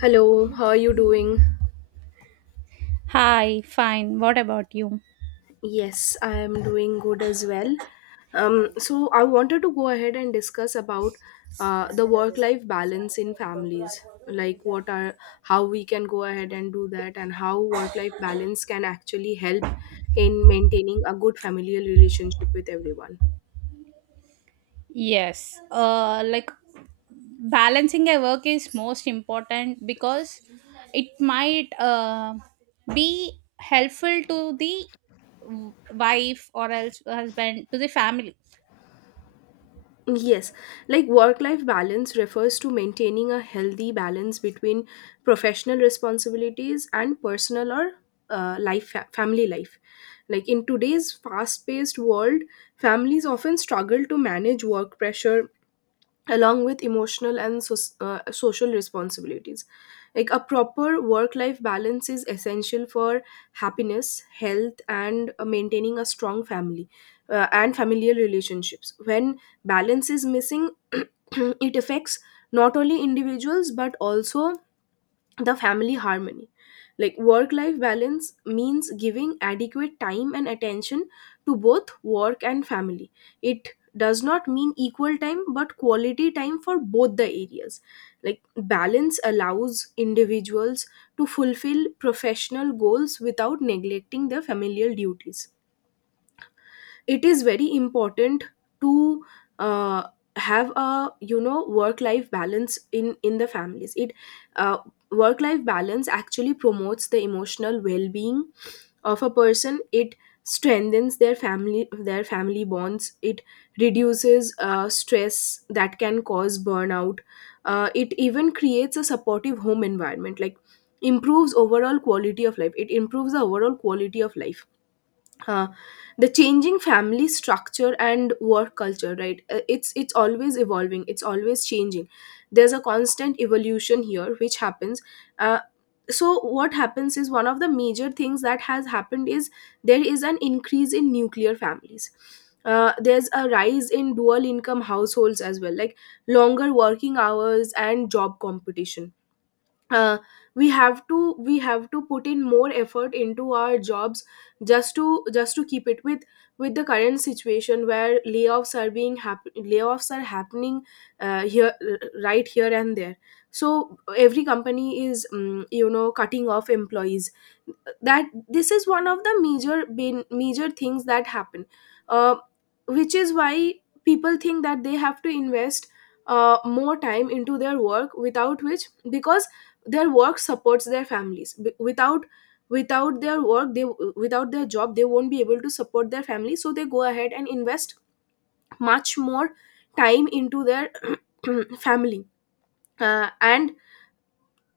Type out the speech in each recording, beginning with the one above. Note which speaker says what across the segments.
Speaker 1: Hello, how are you doing?
Speaker 2: Hi, fine. What about you?
Speaker 1: Yes, I am doing good as well. So I wanted to go ahead and discuss about the work-life balance in families. Like what are how we can go ahead and do that, and how work-life balance can actually help in maintaining a good familial relationship with everyone.
Speaker 2: Yes. Like balancing a work is most important because it might be helpful to the wife or else husband to the family.
Speaker 1: Yes, like work life balance refers to maintaining a healthy balance between professional responsibilities and personal or family life. Like in today's fast paced world, families often struggle to manage work pressure, along with emotional and social responsibilities. Like a proper work life balance is essential for happiness, health and maintaining a strong family and familial relationships. When balance is missing it affects not only individuals but also the family harmony. Like work life balance means giving adequate time and attention to both work and family. It does not mean equal time but quality time for both the areas. Like balance allows individuals to fulfill professional goals without neglecting their familial duties. It is very important to uh, have a work life balance in the families. It uh, Work life balance actually promotes the emotional well being of a person. It strengthens their family bonds. It reduces stress that can cause burnout. It even creates a supportive home environment, like improves overall quality of life. It improves the overall quality of life uh, the changing family structure and work culture, right? It's always evolving, it's always changing. There's a constant evolution here which happens. uh, so what happens is, one of the major things that has happened is there is an increase in nuclear families. There's a rise in dual income households as well, like longer working hours and job competition. uh, we have to put in more effort into our jobs, just to keep it with the current situation where layoffs are happening here, right, here and there. So every company is cutting off employees. That This is one of the major major things that happen. uh, which is why people think that they have to invest more time into their work, without which, because their work supports their families. Without, without their work they, without their job, they won't be able to support their family. So they go ahead and invest much more time into their family. And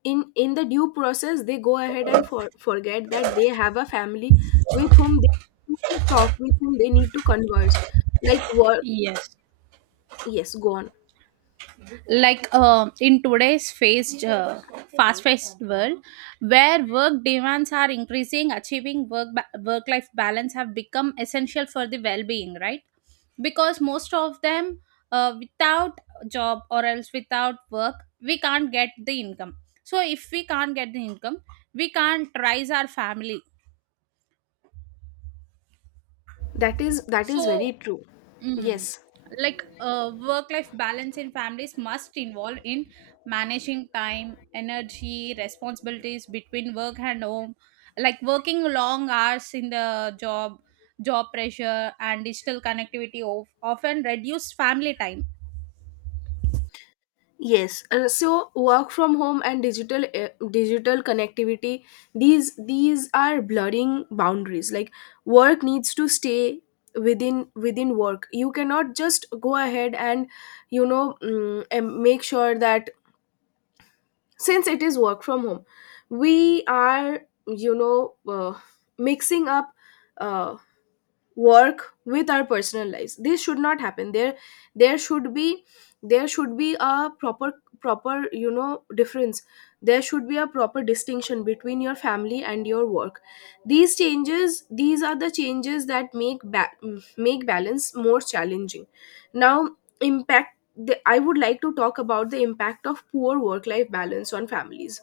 Speaker 1: in the due process they go ahead and forget that they have a family with whom they need to talk, with whom they need to converse. Like work,
Speaker 2: Yes.
Speaker 1: yes, go on.
Speaker 2: Like in today's fast fast paced world where work demands are increasing, achieving work life balance have become essential for the well being, right? Because most of them, without job or else without work, we can't get the income. So if we can't get the income, we can't raise our family.
Speaker 1: That is that is very
Speaker 2: So
Speaker 1: true.
Speaker 2: mm.
Speaker 1: Yes.
Speaker 2: Like work life balance in families must involve in managing time, energy, responsibilities between work and home, like working long hours in the job, job pressure, and digital connectivity of, often reduce family time.
Speaker 1: Yes, so work from home and digital digital connectivity, these are blurring boundaries. Like work needs to stay within work. You cannot just go ahead and and make sure that since it is work from home, we are you know uh, mixing up. Uh, Work with our personal lives, this should not happen. There should be, there should be a proper, proper you know difference there should be a proper distinction between your family and your work. These are the changes that make make balance more challenging now. I would like to talk about the impact of poor work life balance on families.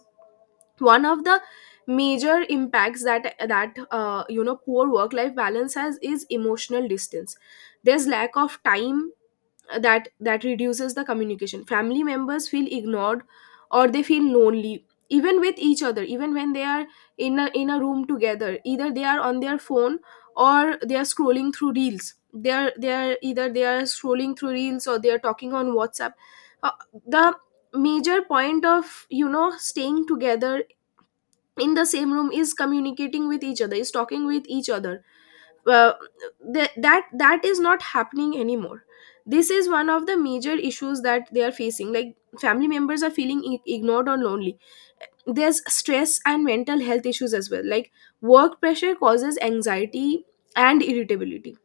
Speaker 1: One of the major impacts that that you know poor work life balance has is emotional distance. There's lack of time that reduces the communication. Family members feel ignored or they feel lonely even with each other, even when they are in a room together. Either they are on their phone or they are scrolling through reels, they are either they are scrolling through reels or they are talking on WhatsApp. uh, the major point of staying together in the same room is communicating with each other, is talking with each other. uh, that is not happening anymore. This is one of the major issues that they are facing. Like family members are feeling ignored or lonely. There's stress and mental health issues as well, like work pressure causes anxiety and irritability.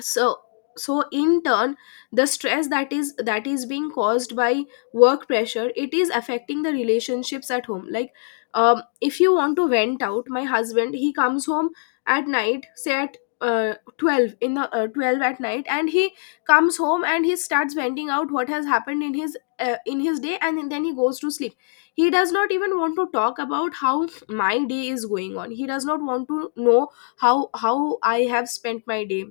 Speaker 1: So, so in turn, the stress that is being caused by work pressure, it is affecting the relationships at home. Like, if you want to vent out, my husband, he comes home at night, say at 12 in the 12 at night, and he comes home and he starts venting out what has happened in his day, and then he goes to sleep. He does not even want to talk about how my day is going on. He does not want to know how I have spent my day.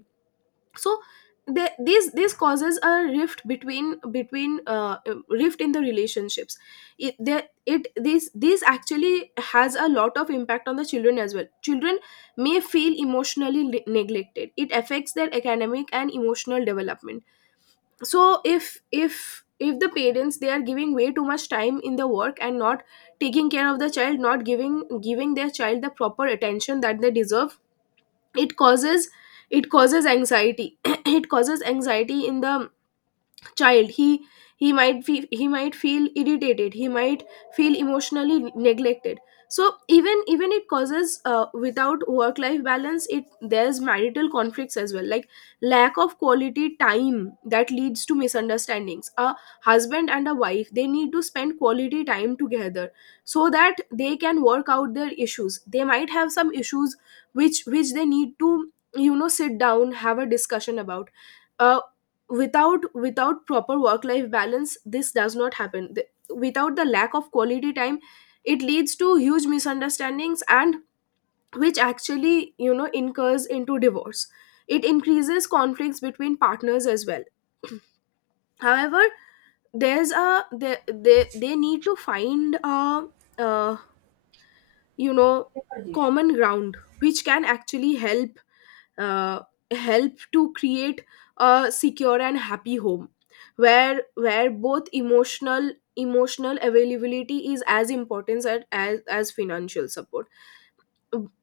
Speaker 1: So the these this causes a rift between, rift in the relationships. It that it this This actually has a lot of impact on the children as well. Children may feel emotionally neglected. It affects their academic and emotional development. So if the parents, they are giving way too much time in the work and not taking care of the child, not giving their child the proper attention that they deserve, it causes, it causes anxiety. It causes anxiety in the child. He, he might feel irritated. He might feel emotionally neglected. So even, even it causes, without work life balance, it there's marital conflicts as well. Like lack of quality time, that leads to misunderstandings. A husband and a wife, they need to spend quality time together so that they can work out their issues. They might have some issues which they need to, sit down, have a discussion about. Uh, Without, without proper work life balance, this does not happen. Without, the lack of quality time, it leads to huge misunderstandings, and which actually, incurs into divorce. It increases conflicts between partners as well. However, there's a, they need to find a uh, you know common ground which can actually help uh, help to create a secure and happy home, where both emotional, emotional availability is as important as, as financial support.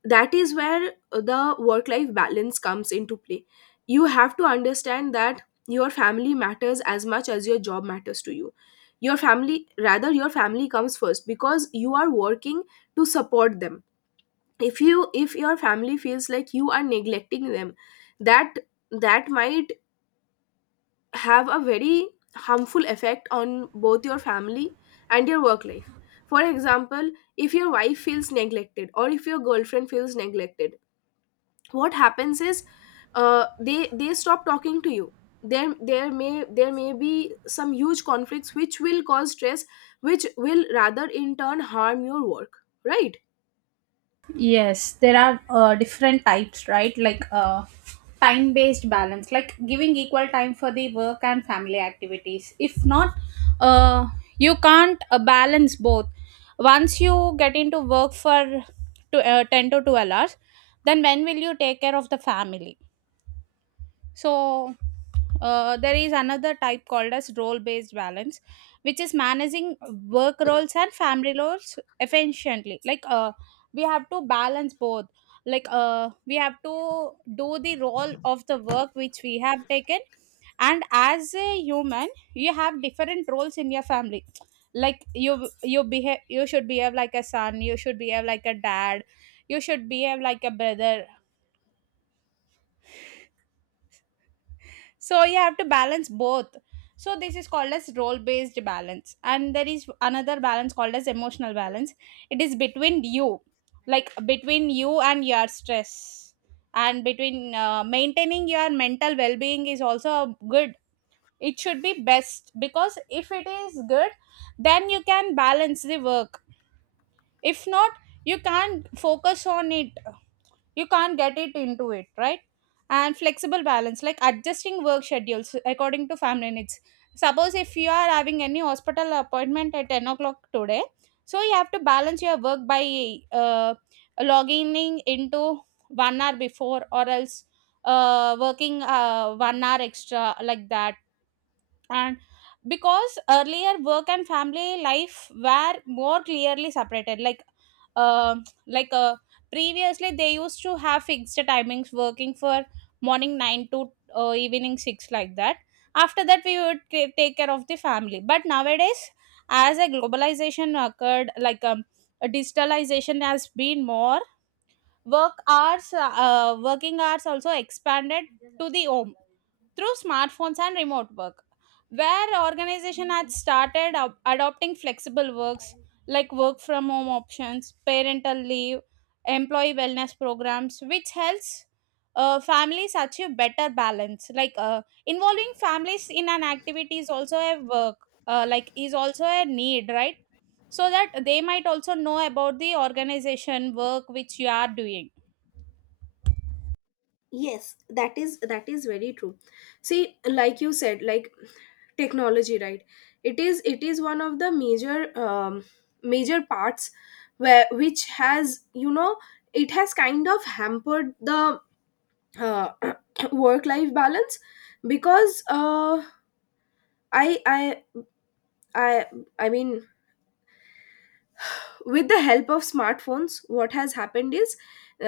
Speaker 1: That is where the work life balance comes into play. You have to understand that your family matters as much as your job matters to you. Your family, rather your family comes first, because you are working to support them. If you, if your family feels like you are neglecting them, that, that might have a very harmful effect on both your family and your work life. For example, if your wife feels neglected, or if your girlfriend feels neglected, what happens is they stop talking to you. There may, there may be some huge conflicts which will cause stress, which will rather in turn harm your work, right?
Speaker 2: Yes, there are different types, right? Like time based balance, like giving equal time for the work and family activities. If not, uh, you can't balance both. Once you get into work for 10 to 12 hours, then when will you take care of the family? So there is another type called as role based balance, which is managing work roles and family roles efficiently. Like we have to balance both. Like we have to do the role of the work which we have taken, and as a human, you have different roles in your family. Like you behave you should behave like a son, you should behave like a dad, you should behave like a brother. So you have to balance both. So this is called as role based balance, and there is another balance called as emotional balance. It is between you, like between you and your stress, and between maintaining your mental well-being is also good. It should be best because if it is good, then you can balance the work. If not, you can't focus on it, you can't get it into it, right? And flexible balance, like adjusting work schedules according to family needs. Suppose if you are having any hospital appointment at 10 o'clock today, so you have to balance your work by uh, logging into 1 hour before or else working 1 hour extra like that. And because earlier work and family life were more clearly separated, like um like uh, previously they used to have fixed timings working for morning 9 to evening 6 like that. After that we would take care of the family, but nowadays, as a globalization occurred, like a digitalization has been more, work hours working hours also expanded to the home through smartphones and remote work, where organization had started up adopting flexible works like work from home options, parental leave, employee wellness programs, which helps families achieve better balance. Like involving families in an activity is also a work, is also a need, right? So that they might also know about the organization work which you are doing.
Speaker 1: Yes, that is very true. See, like you said, like technology, right? It is, it is one of the major, major parts where, which has, it has kind of hampered the uh, work life balance. Because i i i I mean, with the help of smartphones, what has happened is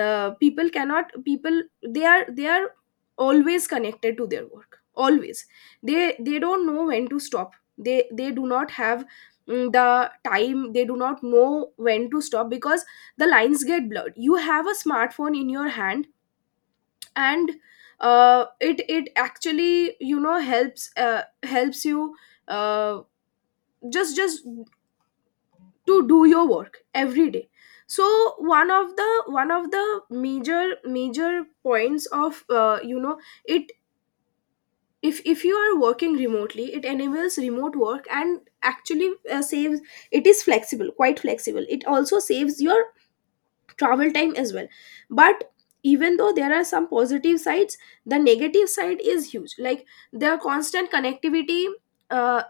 Speaker 1: people cannot people, they are always connected to their work, always. They don't know when to stop. They do not have, the time. They do not know when to stop, because the lines get blurred. You have a smartphone in your hand and it, it actually, helps, helps you uh, just to do your work every day. So one of the major, major points of it, if you are working remotely, it enables remote work, and actually, saves, it is flexible, quite flexible. It also saves your travel time as well. But even though there are some positive sides, the negative side is huge. Like their constant connectivity, uh,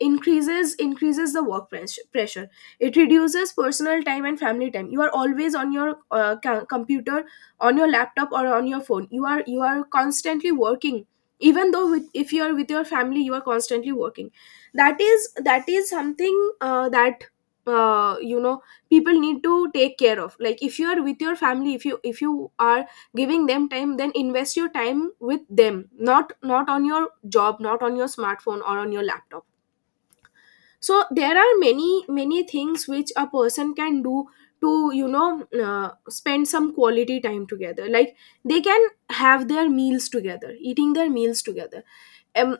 Speaker 1: increases the work pressure. It reduces personal time and family time. You are always on your computer, on your laptop or on your phone. You are, you are constantly working. Even though if you are with your family, you are constantly working. That is, that is something that uh, you know people need to take care of. Like if you are with your family, if you, if you are giving them time, then invest your time with them, not on your job, not on your smartphone or on your laptop. So there are many, many things which a person can do to, spend some quality time together. Like they can have their meals together, eating their meals together. Um,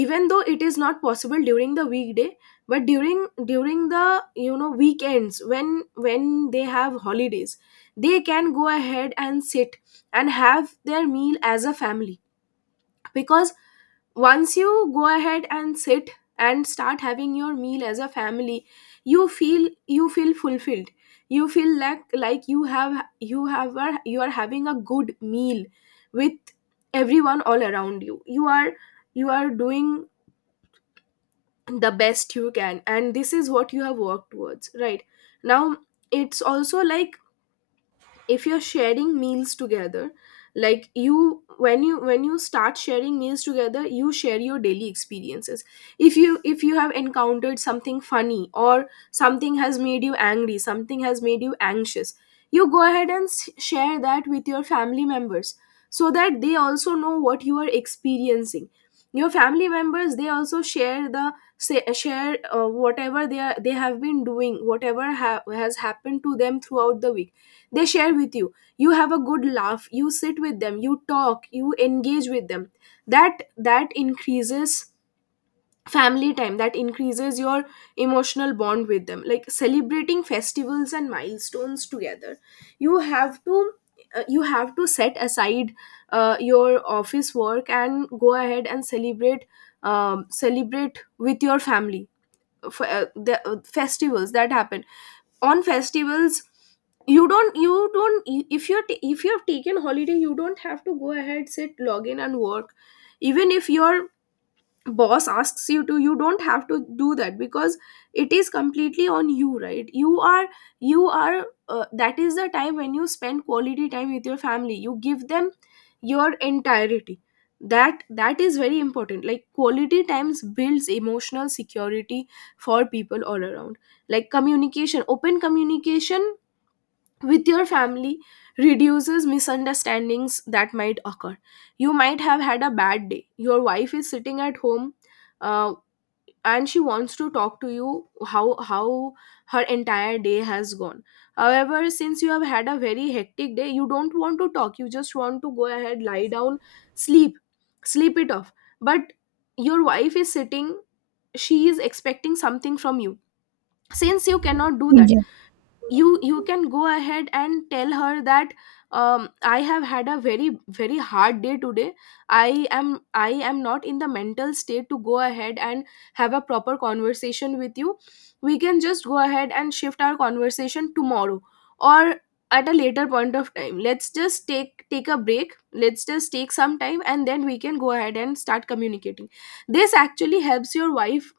Speaker 1: even though it is not possible during the weekday, but during the weekends when they have holidays. They can go ahead and sit and have their meal as a family, because once you go ahead and sit and start having your meal as a family, you feel fulfilled. You feel like you are having a good meal with everyone all around You are doing the best you can, and this is what you have worked towards, right? Now it's also like, if you're sharing meals together, like you when you when you start sharing meals together, you share your daily experiences. If you have encountered something funny, or something has made you angry, something has made you anxious, you go ahead and share that with your family members, so that they also know what you are experiencing. Your family members, they also share whatever they have been doing, whatever has happened to them throughout the week. They share with you. You have a good laugh, you sit with them, you talk, you engage with them. That increases family time, that increases your emotional bond with them, like celebrating festivals and milestones together. You have to uh, you have to set aside your office work and go ahead and celebrate, celebrate with your family. The festivals that happen on festivals, you don't, if you have taken holiday, you don't have to go ahead, sit, log in, and work, even if your boss asks you to. You don't have to do that, because it is completely on you, right? You are That is the time when you spend quality time with your family, you give them your entirety. That is very important, like quality times builds emotional security for people all around, like communication, open communication with your family reduces misunderstandings that might occur. You might have had a bad day. Your wife is sitting at home, uh, and she wants to talk to you, how her entire day has gone. However, since you have had a very hectic day, you don't want to talk. You just want to go ahead, lie down, sleep, sleep it off. But your wife is sitting, she is expecting something from you. Since you cannot do that,
Speaker 2: Yeah.
Speaker 1: you can go ahead and tell her that, I have had a very hard day today, i am not in the mental state to go ahead and have a proper conversation with you. We can just go ahead and shift our conversation tomorrow, or at a later point of time. Let's just take a break, let's just take some time, and then we can go ahead and start communicating. This actually helps your wife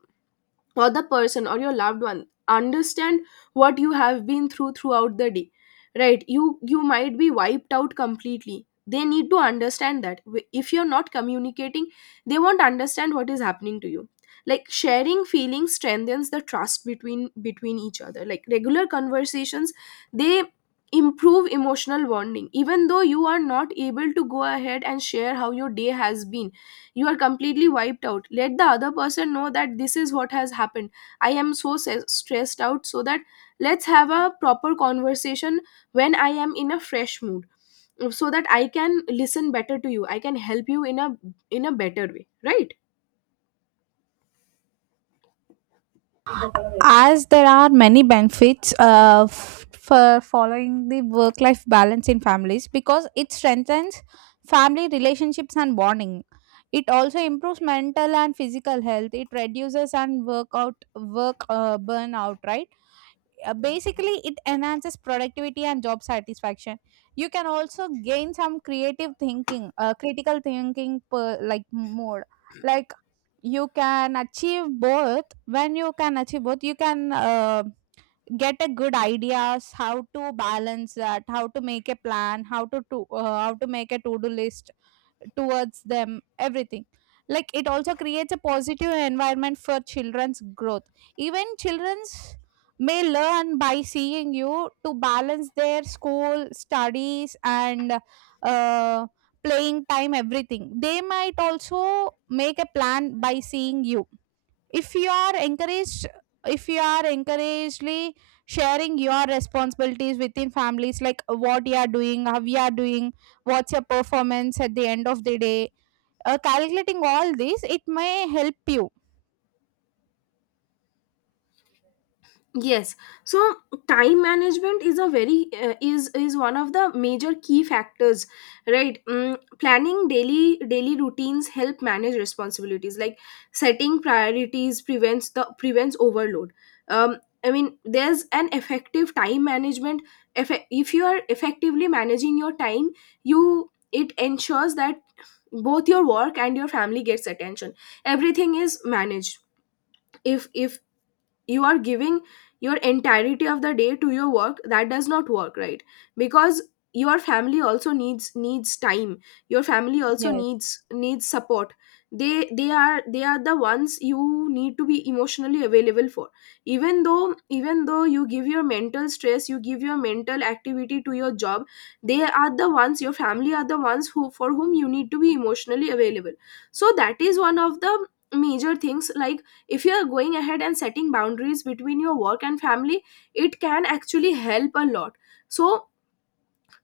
Speaker 1: or the person or your loved one understand what you have been through throughout the day, right? You might be wiped out completely, they need to understand that. If you're not communicating, they won't understand what is happening to you, like sharing feelings strengthens the trust between each other, like regular conversations, they improve emotional bonding. Even though you are not able to go ahead and share how your day has been, you are completely wiped out, let the other person know that this is what has happened. I am so se- stressed out, so that let's have a proper conversation when I am in a fresh mood, so that I can listen better to you, I can help you in a better way, right?
Speaker 2: As there are many benefits for following the work life balance in families, because it strengthens family relationships and bonding. It also improves mental and physical health. It reduces and work burnout, right? Basically it enhances productivity and job satisfaction. You can also gain some creative thinking, critical thinking like mode. Like you can achieve both. When you can achieve both, you can get a good ideas how to balance that, how to make a plan, to how to make a to do list towards them, everything. Like it also creates a positive environment for children's growth. Even children's may learn by seeing you to balance their school studies and uh, playing time, everything. They might also make a plan by seeing you. if you are encouraged if you are encouragedly sharing your responsibilities within families, like what you are doing, how you are doing, what's your performance at the end of the day, calculating all this, it may help you.
Speaker 1: Yes. So time management is a very is one of the major key factors, right? Planning daily routines help manage responsibilities, like setting priorities prevents overload. um I mean, there's an effective time management. If you are effectively managing your time, you, it ensures that both your work and your family gets attention, everything is managed. If you are giving your entirety of the day to your work, that does not work, right? Because your family also needs time, your family also needs support. They are the ones you need to be emotionally available for. Even though you give your mental stress, you give your mental activity to your job, they are the ones, your family are the ones, who for whom you need to be emotionally available. So that is one of the major things, like if you are going ahead and setting boundaries between your work and family, it can actually help a lot. So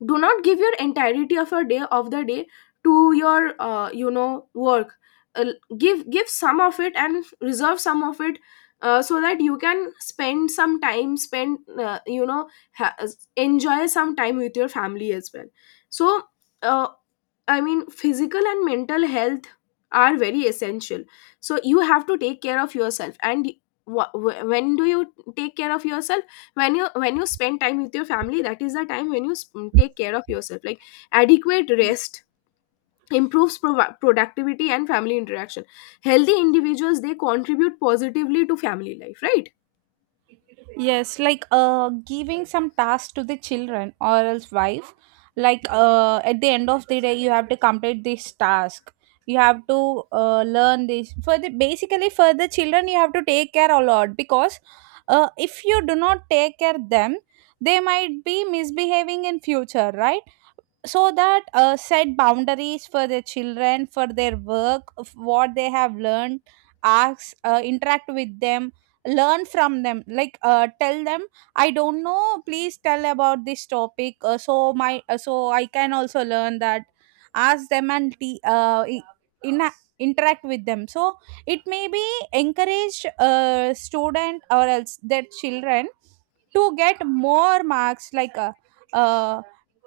Speaker 1: do not give your entirety of your day of the day to your work. Uh, give give some of it and reserve some of it, so that you can spend some time, spend you know ha- enjoy some time with your family as well. So, uh, I mean, physical and mental health are very essential. So you have to take care of yourself, and when do you take care of yourself? When you spend time with your family, that is the time when you take care of yourself, like adequate
Speaker 2: Yes.
Speaker 1: rest improves productivity and family interaction. Healthy individuals, they contribute positively to family life, right?
Speaker 2: Yes, like giving some tasks to the children or else wife. Like at the end of the day, you have to complete this task. You have to learn this for the basically for the children. You have to take care a lot because if you do not take care them, they might be misbehaving in future, right? So that set boundaries for their children for their work of what they have learned. Ask, interact with them, learn from them. Like tell them I don't know, please tell about this topic, so I can also learn that. Ask them and te- I- in interact with them. So it may be encourage a student or else their children to get more marks, like uh,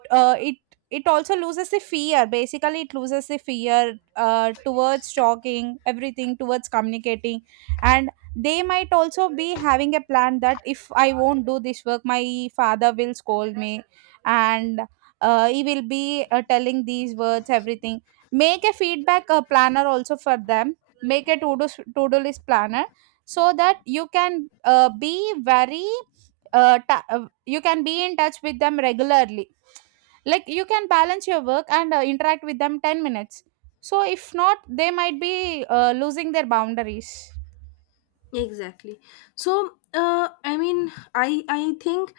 Speaker 2: uh, it it also loses the fear, basically it loses the fear towards talking everything, towards communicating. And they might also be having a plan that if I won't do this work, my father will scold me, and he will be telling these words, everything. Make a feedback planner also for them. Make a to do list planner, so that you can be very you can be in touch with them regularly. Like you can balance your work and interact with them 10 minutes. So if not, they might be losing their boundaries.
Speaker 1: Exactly. So, I mean, i think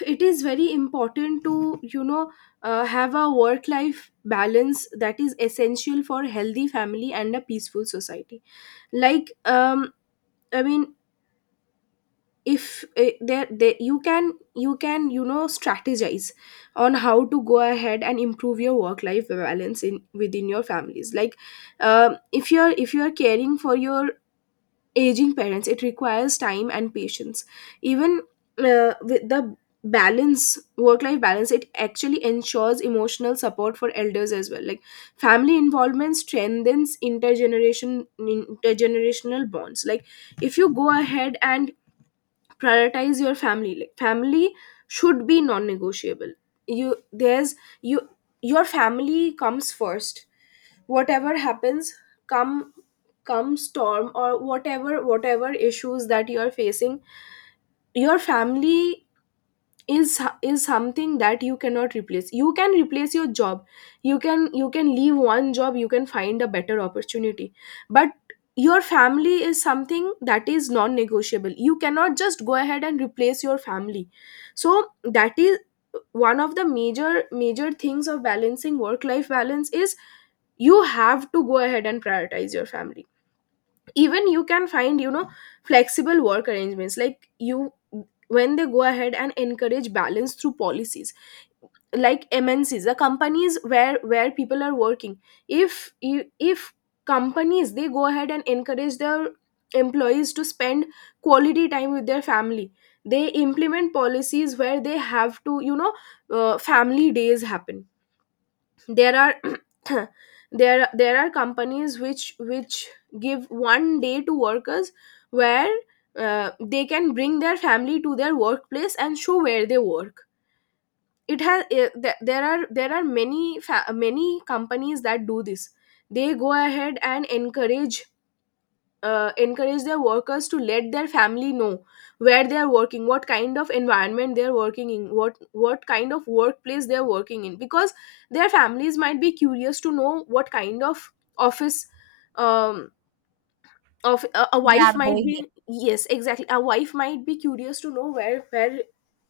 Speaker 1: it is very important to, you know have a work life balance that is essential for healthy family and a peaceful society. Like, um I mean, if eh, there they, you can you can you know strategize on how to go ahead and improve your work life balance in within your families, like if you're caring for your aging parents, it requires time and patience. Even with the balance work life balance, it actually ensures emotional support for elders as well, like family involvement strengthens intergenerational bonds. Like, if you go ahead and prioritize your family, like family should be non-negotiable. You there's you Your family comes first, whatever happens, come come storm or whatever issues that you are facing, your family is something that you cannot replace. You can replace your job, you can leave one job, you can find a better opportunity. But your family is something that is non negotiable, you cannot just go ahead and replace your family. So that is one of the major things of balancing work life balance is, you have to go ahead and prioritize your family. Even you can find, flexible work arrangements, like you, when they go ahead and encourage balance through policies, like MNCs, the companies where people are working. If companies, they go ahead and encourage their employees to spend quality time with their family, they implement policies where they have to, family days happen. There are there are companies which give one day to workers, where they can bring their family to their workplace and show where they work. It has eh, th- there are there are many many companies that do this. They go ahead and encourage their workers to let their family know where they are working, what kind of environment they are working in, what kind of workplace they are working in, because their families might be curious to know what kind of office. Um of a
Speaker 2: They
Speaker 1: wife
Speaker 2: are
Speaker 1: might
Speaker 2: going.
Speaker 1: be Yes, exactly, a wife might be curious to know where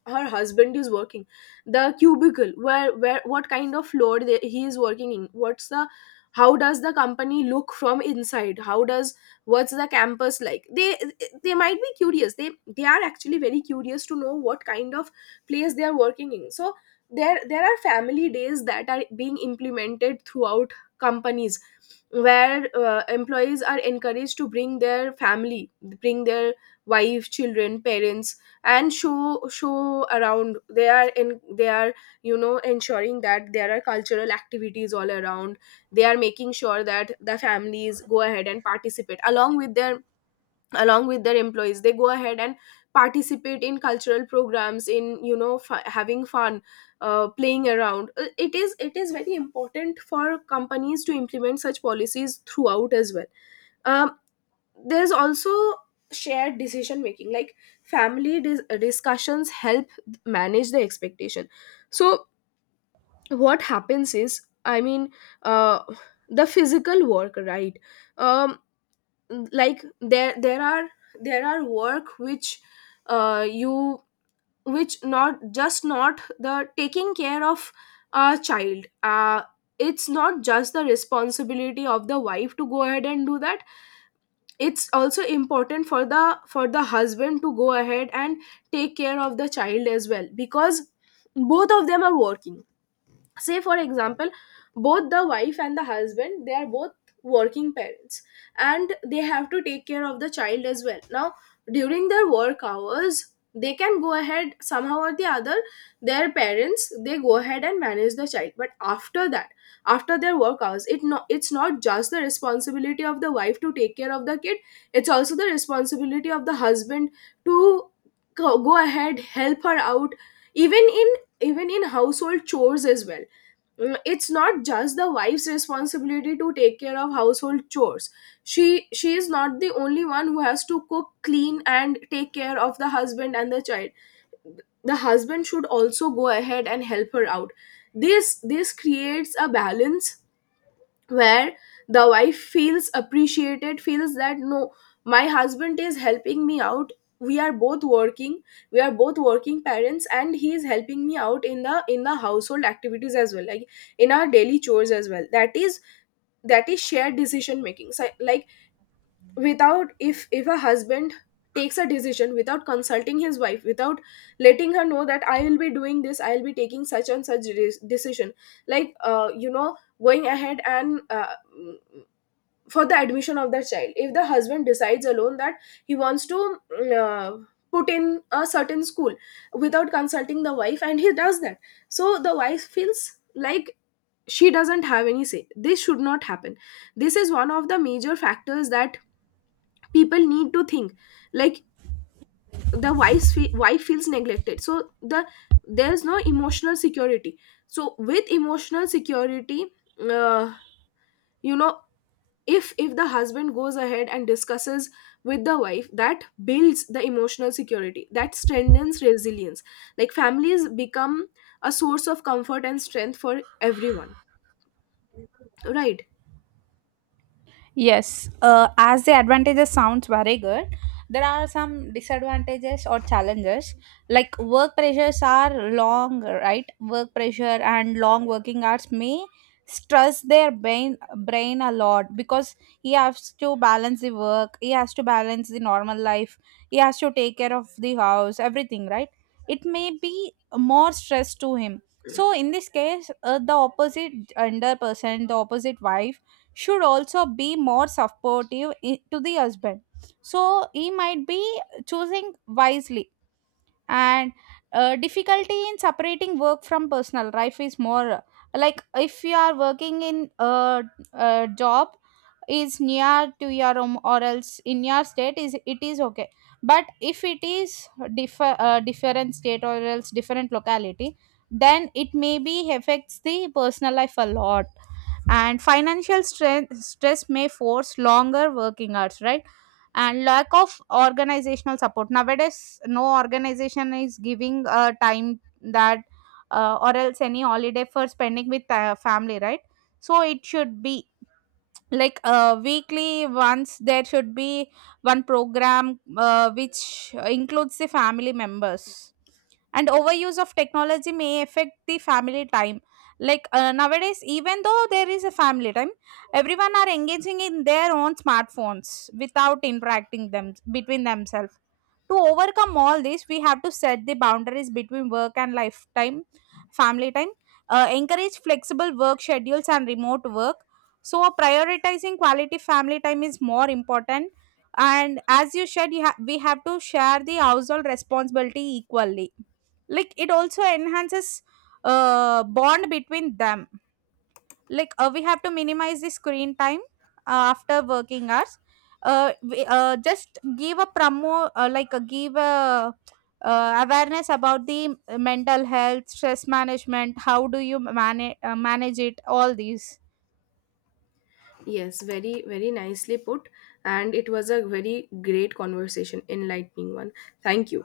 Speaker 1: her husband is working, the cubicle, where, what kind of floor he is working in, what's the, how does the company look from inside, how does, what's the campus like. They They might be curious, they are actually very curious to know what kind of place they are working in. So there are family days that are being implemented throughout companies, where employees are encouraged to bring their family, bring their wife, children, parents, and show, around. They are in, they are, ensuring that there are cultural activities all around. They are making sure that the families go ahead and participate along with their, along with their employees. They go ahead and participate in cultural programs, in having fun, playing around. It is very important for companies to implement such policies throughout as well. um, there's also shared decision making, like family discussions help manage the expectation. So what happens is, I mean, uh, the physical work, right? um, like there are, there are work which you which, not just, not the taking care of a child. It's not just the responsibility of the wife to go ahead and do that. It's also important for the husband to go ahead and take care of the child as well, because both of them are working. Say for example, both the wife and the husband, they are both working parents, and they have to take care of the child as well. Now during their work hours, they can go ahead somehow or the other, their parents, they go ahead and manage the child. But after that, after their work hours, it, no, it's not just the responsibility of the wife to take care of the kid, it's also the responsibility of the husband to go ahead, help her out, even in, even in household chores as well. Mm, it's not just the wife's responsibility to take care of household chores. She is not the only one who has to cook, clean, and take care of the husband and the child. The husband should also go ahead and help her out. This creates a balance, where the wife feels appreciated, feels that no, my husband is helping me out, we are both working, we are both working parents, and he is helping me out in the, in the household activities as well, like in our daily chores as well. That is that is shared decision making. So, like, without, if, if a husband takes a decision without consulting his wife, without letting her know that, I will be doing this, I will be taking such and such decision, like going ahead and, for the admission of that child, if the husband decides alone that he wants to put in a certain school without consulting the wife, and he does that, so the wife feels like she doesn't have any say. This should not happen. This is one of the major factors that people need to think, like the wife feels neglected, so the, there's no emotional security. So with emotional security, uh, you know if the husband goes ahead and discusses with the wife, that builds the emotional security, that strengthens resilience. Like families become a source of comfort and strength for everyone, right?
Speaker 2: Yes, as the advantages sounds very good, there are some disadvantages or challenges. Like work pressures are long, right? Work pressure and long working hours may stress their brain a lot because he has to balance the work, he has to balance the normal life, he has to take care of the house, everything, right? It may be more stress to him. So in this case, the opposite gender person, the opposite wife should also be more supportive to the husband, so he might be choosing wisely. And difficulty in separating work from personal life is more, like if you are working in a job is near to your home or else in your state, is it is okay. But if it is different state or else different locality, then it maybe affects the personal life a lot. And financial strength, stress may force longer working hours, right? And lack of organizational support, nowadays no organization is giving a time that or else any holiday for spending with family, right? So it should be like, weekly once there should be one program which includes the family members. And overuse of technology may affect the family time. Like nowadays, even though there is a family time, everyone are engaging in their own smartphones without interacting them between themselves. To overcome all this, we have to set the boundaries between work and lifetime, family time. Encourage flexible work schedules and remote work. So prioritizing quality family time is more important. And as you said, we have to share the household responsibility equally. Like it also enhances bond between them. Like we have to minimize the screen time after working hours. We just give a promo, give a awareness about the mental health, stress management. How do you manage manage it? All these.
Speaker 1: Yes, very nicely put, and it was a very great conversation, enlightening one. Thank you.